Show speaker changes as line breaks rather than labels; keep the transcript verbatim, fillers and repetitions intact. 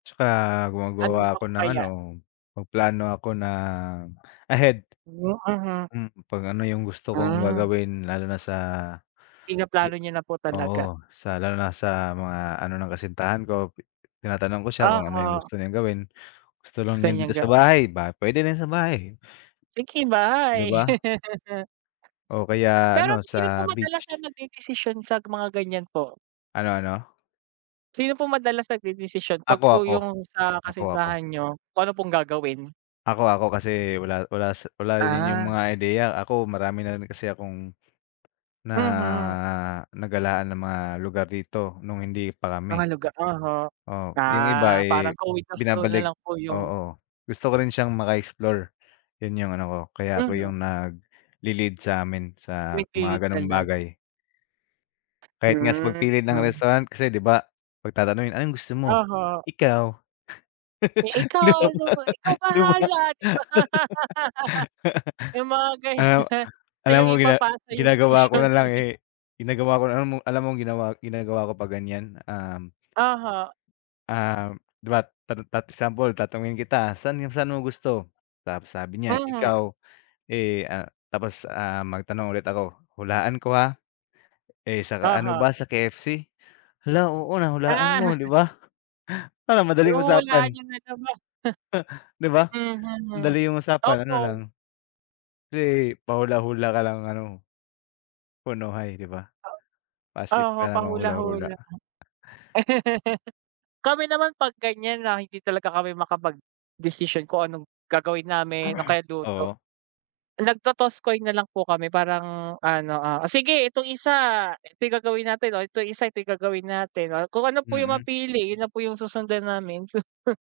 Tsaka gumagawa
Ano pa
ako ng
kaya?
ano, mag-plano ako na ahead.
Hmm, mhm.
Hmm, 'pag ano yung gusto kong
Hmm.
gagawin lalo na sa
Pinaplano niyo na po talaga?
oo, sa lalo na sa mga ano ng kasintahan ko. Tinatanong ko siya kung ano yung
Oo.
gusto niyang gawin gusto lang niya
San yun
dito sa
ga
bahay ba pwede na sa bahay.
Picky
Di
buy
ba? O kaya
Pero
ano,
sino po
sa
madalas na
beach.
nag-dedesisyon sa mga ganyan po?
Ano ano?
Sino po madalas nag-dedesisyon 'pag
Ako
po
ako.
yung sa
Ako ako.
kasintahan niyo kung ano pong gagawin?
Ako ako kasi, wala wala siy wala din yung
Ah.
mga ideya ako marami na rin kasi akong, na
Mhm.
nagalaan na mga lugar dito nung hindi pa
Mga
kami.
lugar oho.
Oo, yung iba
Ah, parang
eh,
go with the flow na
binabalik
lang po yung
oo, gusto ko rin siyang maka-explore. Yun yung ano ko, kaya ako
Mhm.
yung nag-lelead sa'min sa
[unintelligible]
mga ganong
talaga.
bagay. Kahit nga sa
Hmm
pag-pili ng
hmm.
restaurant kasi di ba pag-tatanungin anong gusto mo?
Oho.
Ikaw?
Eh, ikaw di ba, ikaw
Di ba?
bahala di ba. Yung mga
Ah,
ganyan.
alam
Ayun
mo gina
ipapasa yung
ginagawa ko
desisyon.
nalang eh, ginagawa ko na alam mo alam mong ginawa ginagawa ko pa ganyan um
Oho.
ah, diba tat tat example tatanungin kita saan saan mo gusto? Tapos sabi niya
Mhm.
ikaw, eh, ah, tapos ah, magtanong ulit ako, hulaan ko ha? Eh, sa ano
Oho.
ba sa K-F-C? Hala, oo, nahulaan
Ah.
mo, di ba? Para madaling
Oh, wala
usapan.
naman masama.
Di ba?
Mhm.
Andali yung usapan ano lang.
Oo.
Kasi pa-hula-hula ka lang ano. Punuhay di ba?
Oo
Pa-safe
oho
ka namang hula-hula.
pahula-hula. Kami naman pag ganyan na hindi talaga kami makapag-desisyon kung anong gagawin namin o kaya luto.
Oo.
Nag-totoss coin na lang po kami parang ano, ah, o sige itong isa ito gagawin natin, itong isa ito gagawin natin, o kung ano po yung
Mm.
mapili yun na po yung susundan namin.